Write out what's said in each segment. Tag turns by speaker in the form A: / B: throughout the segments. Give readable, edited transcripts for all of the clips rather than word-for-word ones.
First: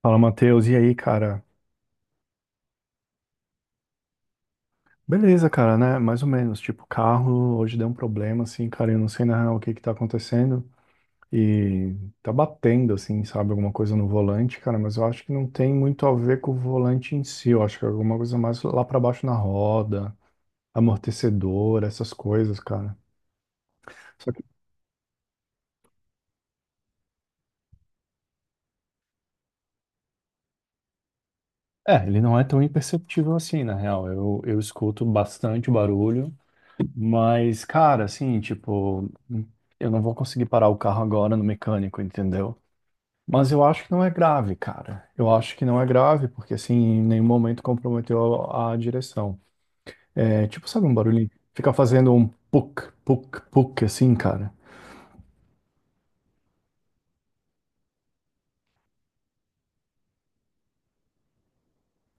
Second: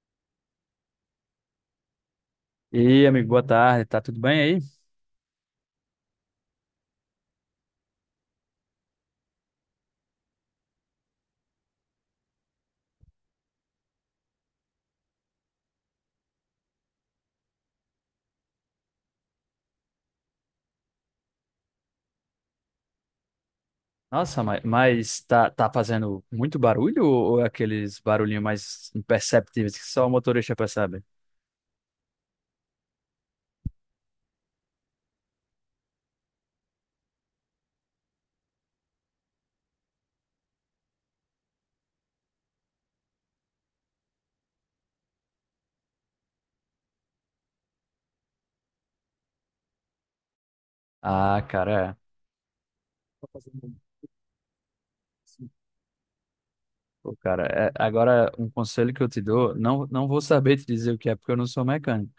A: Fala, Matheus. E aí, cara?
B: E amigo, boa tarde, tá tudo bem aí?
A: Beleza, cara, né? Mais ou menos. Tipo, carro hoje deu um problema, assim, cara. Eu não sei na real o que que tá acontecendo. E tá batendo, assim, sabe? Alguma coisa no volante, cara. Mas eu acho que não tem muito a ver com o volante em si. Eu acho que é alguma coisa mais lá pra baixo na roda, amortecedor, essas coisas, cara. Só que,
B: Nossa, mas, tá fazendo muito barulho ou é aqueles barulhinhos mais imperceptíveis que só o motorista percebe?
A: é, ele não é tão imperceptível assim, na real. Eu escuto bastante barulho. Mas, cara, assim, tipo. Eu não vou conseguir parar o carro agora no mecânico, entendeu? Mas eu acho que não é grave, cara. Eu acho que não é grave, porque assim, em nenhum momento comprometeu a direção. É tipo, sabe um barulhinho?
B: Ah,
A: Fica
B: cara,
A: fazendo um puk, puk, puk, assim, cara.
B: é. Pô, cara, agora um conselho que eu te dou, não, não vou saber te dizer o que é porque eu não sou mecânico,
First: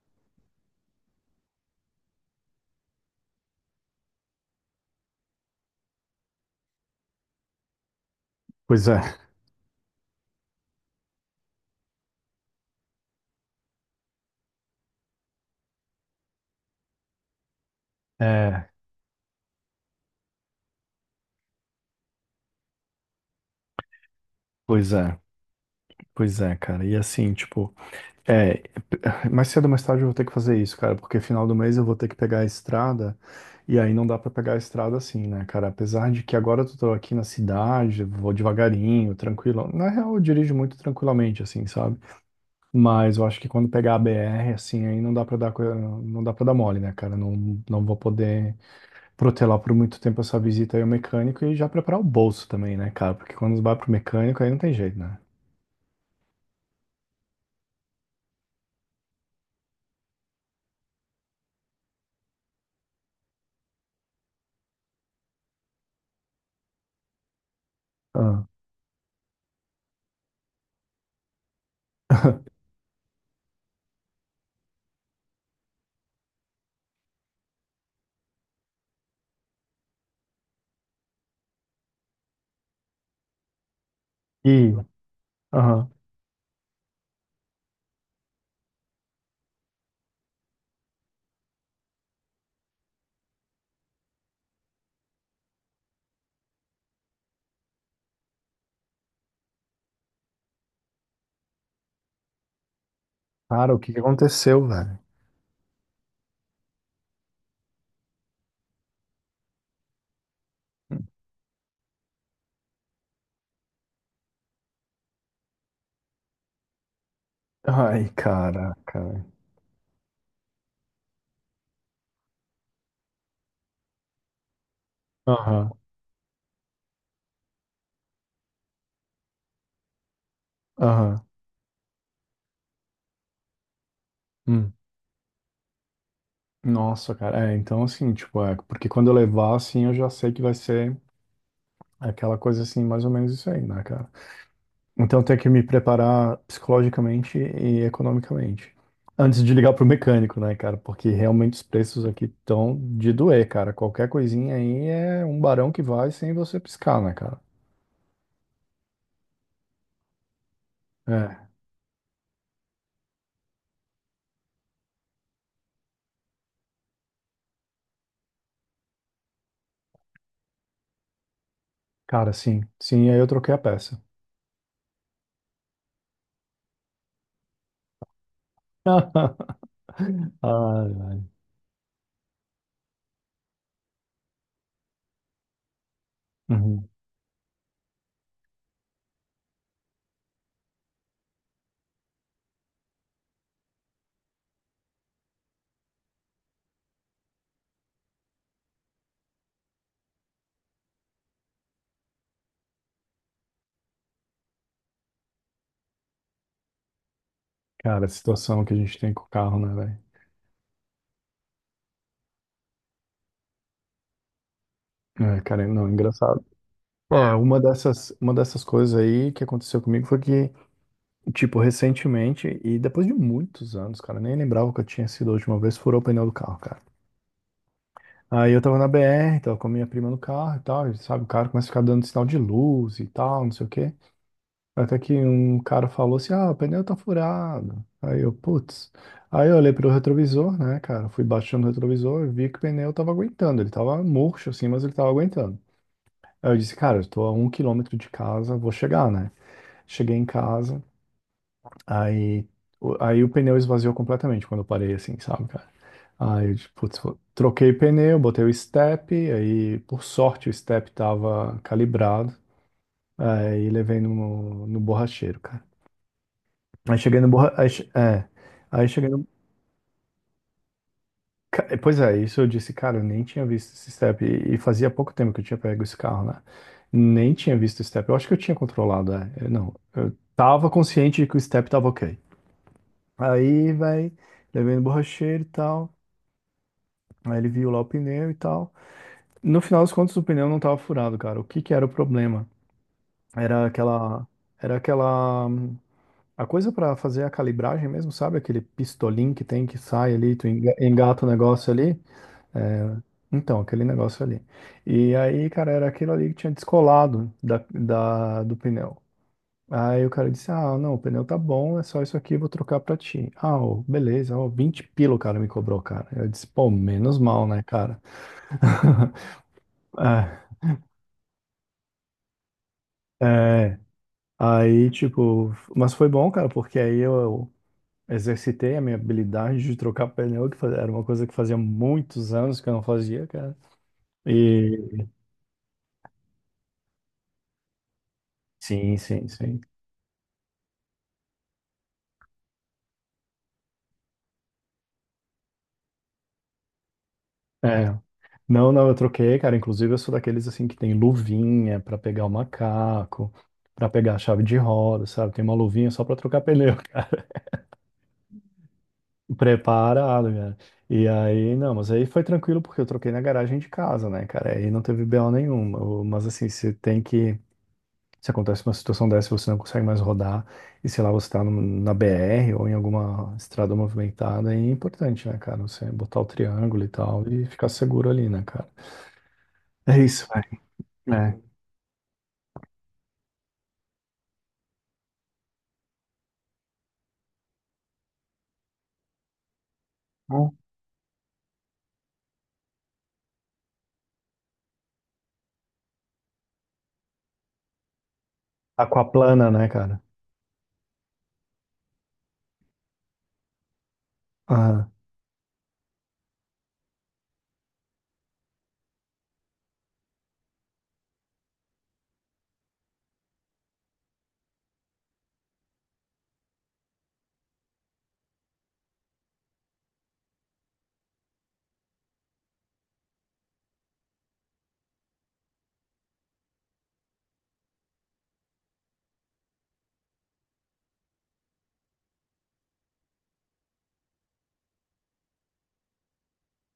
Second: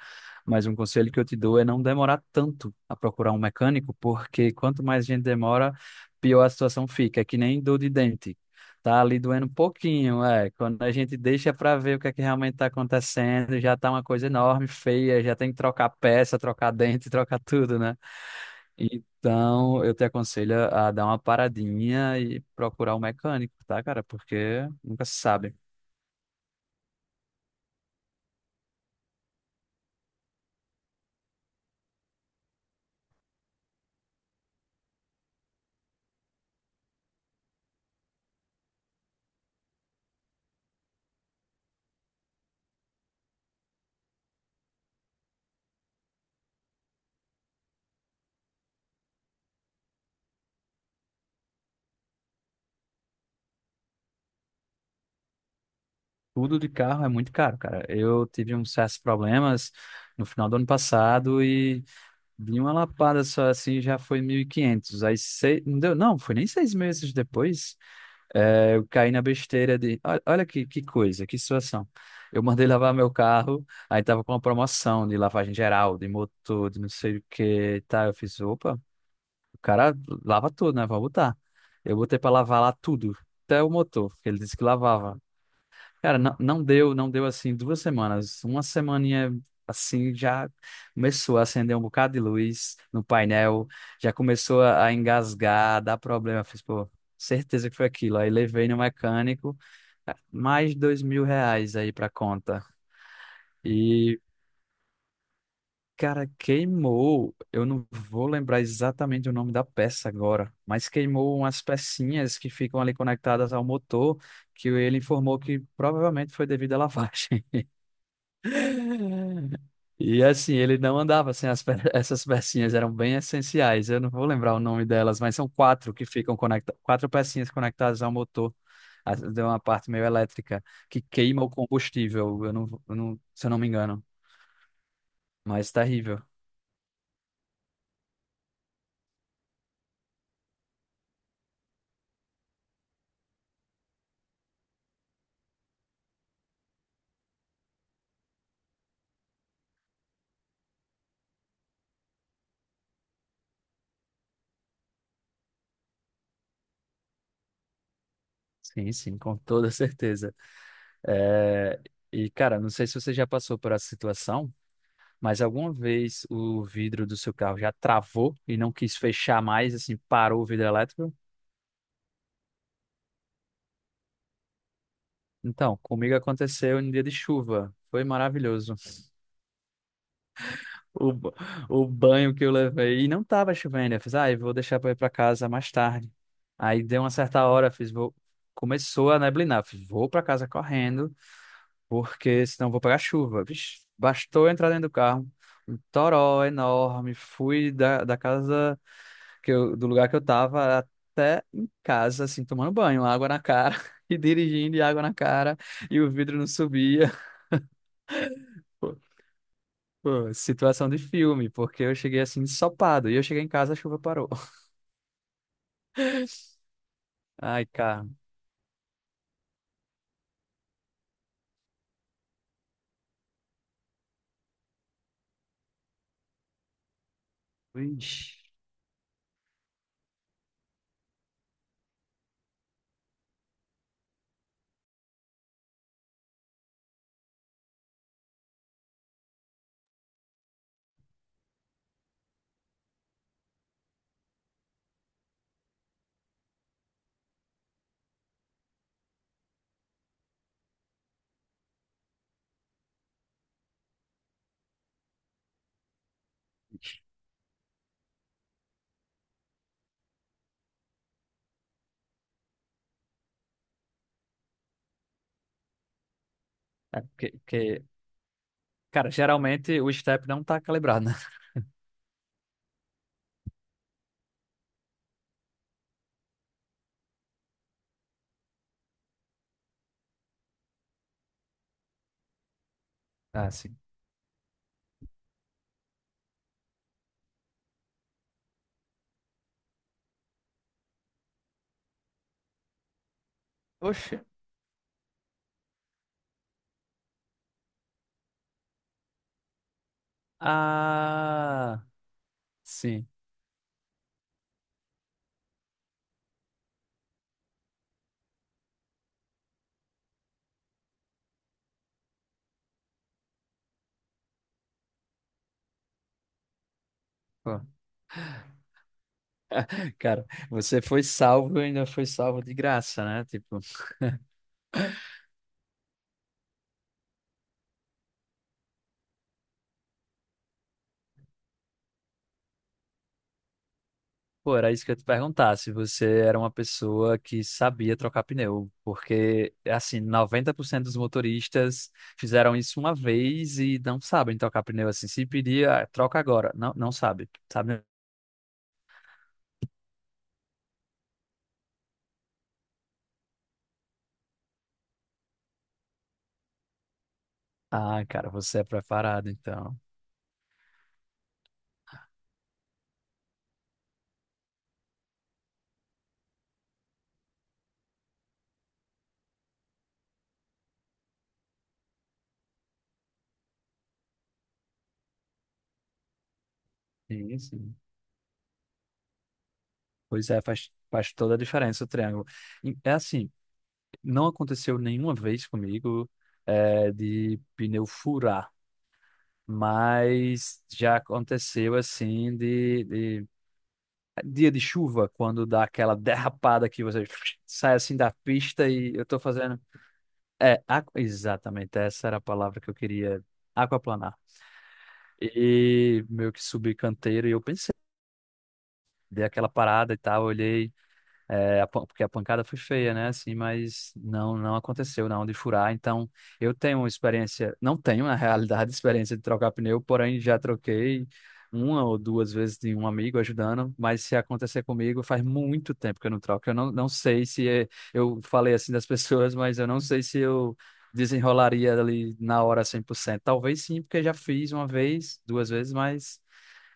B: mas um conselho que eu te dou é não demorar tanto a procurar um mecânico, porque quanto mais gente demora, pior a situação fica. É que nem dor de dente.
A: Pois
B: Tá
A: é.
B: ali doendo um pouquinho, é. Quando a gente deixa para ver o que é que realmente tá acontecendo, já tá uma coisa enorme, feia, já tem que trocar peça, trocar dente, trocar tudo, né?
A: É,
B: Então, eu te aconselho a dar uma paradinha e procurar um mecânico, tá, cara? Porque
A: pois
B: nunca se
A: é.
B: sabe.
A: Pois é, cara. E assim, tipo, é, mais cedo ou mais tarde eu vou ter que fazer isso, cara, porque final do mês eu vou ter que pegar a estrada, e aí não dá pra pegar a estrada assim, né, cara? Apesar de que agora eu tô aqui na cidade, vou devagarinho, tranquilo. Na real, eu dirijo muito tranquilamente, assim, sabe? Mas eu acho que quando pegar a BR, assim, aí não dá pra dar, não dá para dar mole, né, cara? Não, não vou poder protelar por muito tempo essa visita aí ao mecânico e já preparar o bolso também, né, cara? Porque quando vai pro mecânico, aí não tem jeito, né?
B: Tudo de carro é muito caro, cara. Eu tive uns certos problemas no final do ano passado e de uma lapada só assim já foi 1.500. Aí sei, não deu, não, foi nem 6 meses depois.
A: Ah.
B: Eu caí na besteira de. Olha, olha que coisa, que situação. Eu mandei lavar meu carro, aí tava com uma promoção de lavagem geral, de motor, de não sei o que e tal. Eu fiz, opa. O cara lava tudo, né? Vou botar. Eu botei pra lavar lá tudo, até o motor, que ele disse que
A: E,
B: lavava.
A: aham.
B: Cara, não, não deu, não deu assim 2 semanas. Uma semaninha assim já começou a acender um bocado de luz no painel, já começou a engasgar, a dar problema. Eu fiz, pô, certeza que foi aquilo. Aí levei no mecânico, mais R$ 2.000 aí pra conta.
A: Cara, o que que
B: e
A: aconteceu, velho?
B: Cara, queimou. Eu não vou lembrar exatamente o nome da peça agora, mas queimou umas pecinhas que ficam ali conectadas ao motor, que ele informou que provavelmente foi devido à lavagem.
A: Ai, caraca, velho.
B: E assim, ele não andava sem essas pecinhas, eram bem essenciais. Eu não vou lembrar o nome delas, mas são
A: Aham,
B: quatro que ficam conectadas, quatro pecinhas conectadas ao motor, de uma parte meio elétrica, que
A: aham.
B: queima o combustível, eu não, se eu não me engano.
A: Hum.
B: Mas terrível.
A: Nossa, cara. É, então assim, tipo, é, porque quando eu levar, assim, eu já sei que vai ser aquela coisa assim, mais ou menos isso aí, né, cara? Então eu tenho que me preparar psicologicamente e economicamente. Antes de ligar pro mecânico, né, cara? Porque realmente os preços aqui estão de doer, cara. Qualquer coisinha aí é um barão que vai sem você piscar, né, cara?
B: Sim, sim, com toda certeza.
A: É,
B: É, e, cara, não sei se você já passou por essa situação, mas alguma vez o vidro do seu carro já travou e não quis fechar mais, assim, parou o vidro elétrico?
A: cara, sim. Sim, aí eu troquei a peça.
B: Então, comigo aconteceu em dia de chuva. Foi maravilhoso.
A: Ai,
B: O, ba-
A: ai.
B: o banho que eu levei. E não tava chovendo. Eu fiz, ah, eu vou deixar pra ir pra casa mais tarde. Aí
A: Uhum.
B: deu uma certa hora, eu fiz, vou. Começou a neblinar. Eu fiz, vou pra casa correndo porque senão eu vou pegar chuva. Vixe, bastou eu entrar dentro do carro, um toró enorme. Fui da, da casa que eu, do lugar que eu tava até em casa, assim, tomando banho, água na cara e dirigindo e água na cara e o vidro não subia.
A: Cara, a situação que a
B: Pô,
A: gente tem com o carro, né, velho?
B: Pô, situação de filme, porque eu cheguei assim ensopado e eu cheguei em casa, a chuva parou.
A: É, cara, não, é engraçado. É, uma
B: Ai, cara.
A: dessas, uma dessas coisas aí que aconteceu comigo foi que tipo, recentemente, e depois de muitos anos, cara, nem lembrava que eu tinha sido a última vez, furou o pneu do carro, cara.
B: Ixi.
A: Aí eu tava na BR, tava com a minha prima no carro e tal, e sabe, o cara começa a ficar dando sinal de luz e tal, não sei o quê. Até que um cara falou assim, ah, o pneu tá furado. Aí eu, putz. Aí eu olhei pro retrovisor, né, cara, fui baixando o retrovisor e vi que o pneu tava aguentando, ele tava murcho assim, mas ele tava aguentando. Aí eu disse, cara, eu tô a um quilômetro de casa, vou chegar, né? Cheguei em casa, aí, aí o pneu esvaziou completamente quando eu parei, assim, sabe, cara? Aí, eu, tipo, putz, troquei pneu, botei o step, aí, por sorte, o step tava calibrado, aí levei no borracheiro, cara. Aí
B: É
A: cheguei no
B: porque,
A: borra...
B: porque,
A: aí cheguei
B: cara,
A: no...
B: geralmente o step não tá calibrado, né?
A: Pois é, isso eu disse, cara, eu nem tinha visto esse step, e fazia pouco tempo que eu tinha pego esse carro, né? Nem tinha visto o step, eu acho que eu tinha controlado, eu não, eu tava consciente de que o step tava ok.
B: Ah,
A: Aí,
B: sim.
A: vai, levei no borracheiro e tal... Aí ele viu lá o pneu e tal. No final das contas, o pneu não tava furado, cara. O que que era o problema? Era
B: Oxe.
A: aquela, era a coisa pra fazer a calibragem mesmo, sabe? Aquele pistolim que tem que sai ali, tu engata o negócio
B: Ah,
A: ali. É,
B: sim.
A: então, aquele negócio ali. E aí, cara, era aquilo ali que tinha descolado do pneu. Aí o cara disse, ah, não, o pneu tá bom, é só isso aqui, vou trocar pra ti. Ah, ô, beleza, ó, 20 pila o cara me cobrou, cara. Eu disse, pô, menos mal,
B: Pô,
A: né, cara?
B: cara,
A: É,
B: você foi salvo e ainda foi salvo de graça, né? Tipo,
A: é, aí, tipo, mas foi bom, cara, porque aí eu exercitei a minha habilidade de trocar pneu, que era uma coisa que fazia muitos anos que eu não fazia, cara.
B: pô, era isso que eu ia te
A: E
B: perguntar, se você era uma pessoa que sabia trocar pneu,
A: sim, sim,
B: porque,
A: sim.
B: assim, 90% dos motoristas fizeram isso uma vez e não sabem trocar pneu, assim, se pedir, ah, troca agora, não, não sabe, sabe?
A: É. Não, não, eu troquei, cara. Inclusive, eu sou daqueles assim que tem luvinha pra pegar o macaco, pra pegar a chave de roda, sabe? Tem uma luvinha só pra trocar pneu.
B: Ah, cara, você é preparado, então.
A: Preparado, cara. E aí, não, mas aí foi tranquilo porque eu troquei na garagem de casa, né, cara? Aí não teve BO nenhuma. Mas assim, você tem que. Se acontece uma situação dessa, você não consegue mais rodar, e sei lá, você tá na BR ou em alguma estrada movimentada, é importante, né, cara? Você botar o triângulo e tal
B: Sim,
A: e ficar
B: sim.
A: seguro ali, né, cara? É isso,
B: Pois é,
A: velho.
B: faz toda a
A: É.
B: diferença o triângulo. É assim, não aconteceu nenhuma vez comigo, é, de pneu furar, mas já aconteceu assim é, dia de chuva, quando dá aquela derrapada que você sai assim da pista e eu tô
A: Aquaplana,
B: fazendo.
A: né, cara?
B: É, exatamente, essa era a palavra que eu queria, aquaplanar.
A: Ah.
B: E meio que subi canteiro e eu pensei, dei aquela parada e tal, olhei. É, porque a pancada foi feia, né? Assim, mas não aconteceu, não, de furar. Então, eu tenho uma experiência, não tenho, na realidade, experiência de trocar pneu, porém já troquei uma ou duas vezes de um amigo ajudando, mas se acontecer comigo, faz muito tempo que eu não troco. Eu não, não sei se é- eu falei assim das pessoas, mas eu não sei se eu desenrolaria ali na hora 100%. Talvez sim, porque já fiz uma vez, duas vezes, mas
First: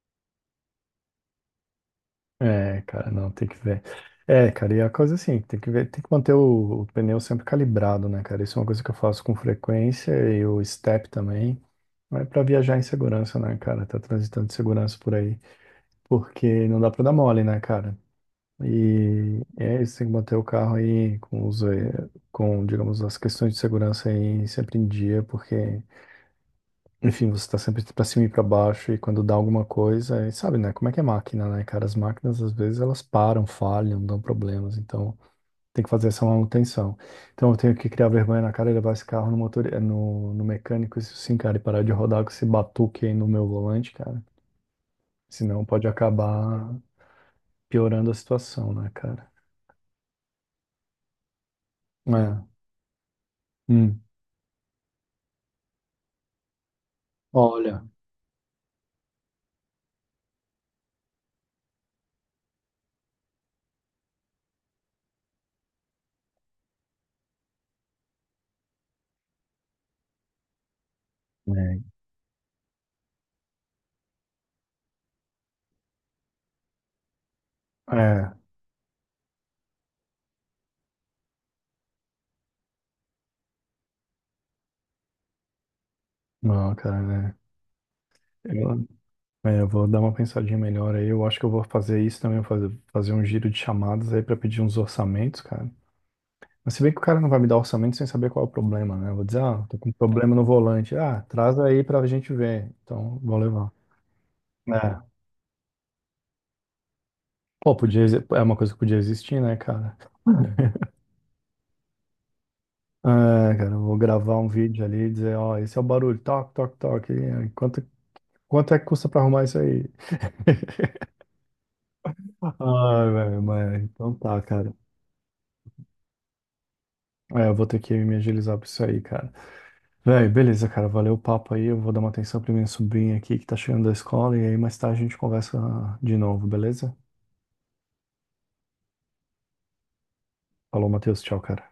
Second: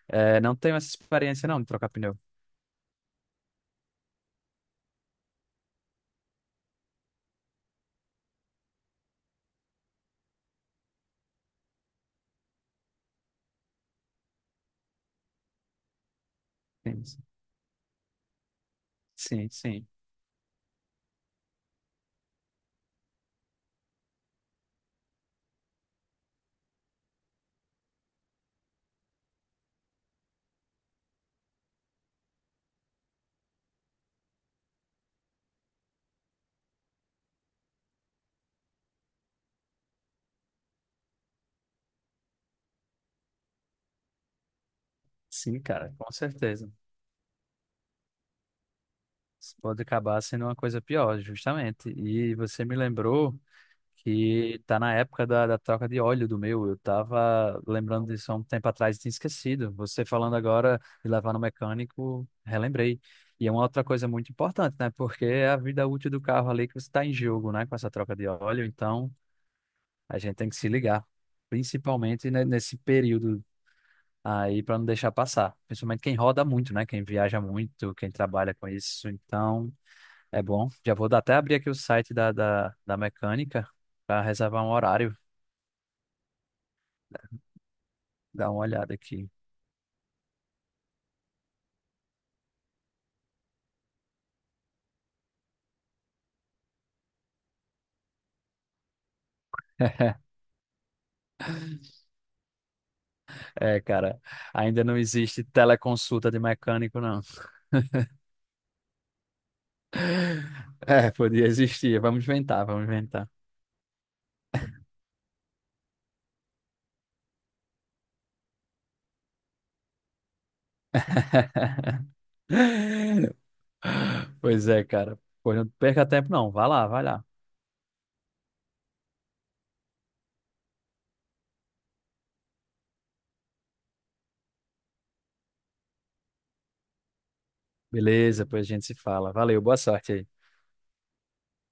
B: é, não tenho essa experiência, não, de trocar pneu.
A: É, cara, não, tem que ver. É, cara, e é a coisa assim, tem que ver, tem que manter o pneu sempre calibrado, né, cara? Isso é uma coisa que eu faço com frequência e o step também. Mas pra viajar em segurança, né, cara? Tá transitando de segurança por aí. Porque não dá pra
B: Sim,
A: dar mole, né, cara? E
B: sim,
A: é
B: sim.
A: isso, tem que manter o carro aí com os, eh, com, digamos, as questões de segurança aí sempre em dia, porque enfim, você tá sempre pra cima e pra baixo, e quando dá alguma coisa, e sabe, né? Como é que é máquina, né, cara? As máquinas, às vezes, elas param, falham, dão problemas, então tem que fazer essa manutenção. Então eu tenho que criar vergonha na cara e levar esse carro no motor, no mecânico, isso sim, cara, e parar de rodar com esse batuque aí no meu volante, cara.
B: Sim,
A: Senão pode
B: cara, com certeza.
A: acabar piorando a situação, né, cara?
B: Isso pode acabar sendo uma coisa pior, justamente. E
A: É.
B: você me lembrou
A: Hum.
B: que tá na época da troca de óleo do meu. Eu tava
A: Olha.
B: lembrando disso há um tempo atrás e tinha esquecido. Você falando agora de levar no mecânico, relembrei. E é uma outra coisa muito importante, né? Porque é a vida útil do carro ali que você está em jogo, né? Com essa troca de óleo. Então, a gente tem que se ligar.
A: É.
B: Principalmente, né, nesse período, aí para não deixar passar. Principalmente quem roda muito, né? Quem viaja muito, quem
A: É.
B: trabalha com isso. Então, é bom. Até abrir aqui o site da mecânica para reservar um horário.
A: Não, cara, né?
B: Dar uma olhada aqui.
A: É, eu vou dar uma pensadinha melhor aí. Eu acho que eu vou fazer isso também, eu vou fazer, fazer um giro de chamadas aí pra pedir uns orçamentos, cara. Mas se bem que o cara não vai me dar orçamento sem saber qual é o problema, né? Eu vou dizer, ah, tô com um problema no volante. Ah, traz aí pra gente ver. Então, vou levar.
B: É, cara, ainda não
A: É.
B: existe teleconsulta de mecânico, não.
A: Pô, podia, é uma coisa que podia existir, né, cara?
B: É, podia existir. Vamos inventar, vamos
A: É,
B: inventar.
A: cara, eu vou gravar um vídeo ali e dizer, ó, esse é o barulho, toque, toque, toque. E quanto, quanto é que custa pra arrumar isso aí? Ai, velho, mas então tá,
B: Pois
A: cara.
B: é, cara. Pois não perca tempo, não. Vai lá, vai lá.
A: É, eu vou ter que me agilizar pra isso aí, cara. Véi, beleza, cara. Valeu o papo aí. Eu vou dar uma atenção pra minha sobrinha aqui que tá chegando da escola. E aí mais tarde a gente conversa de novo, beleza?
B: Beleza, pois a gente se fala. Valeu, boa sorte aí.
A: Falou, Matheus. Tchau, cara.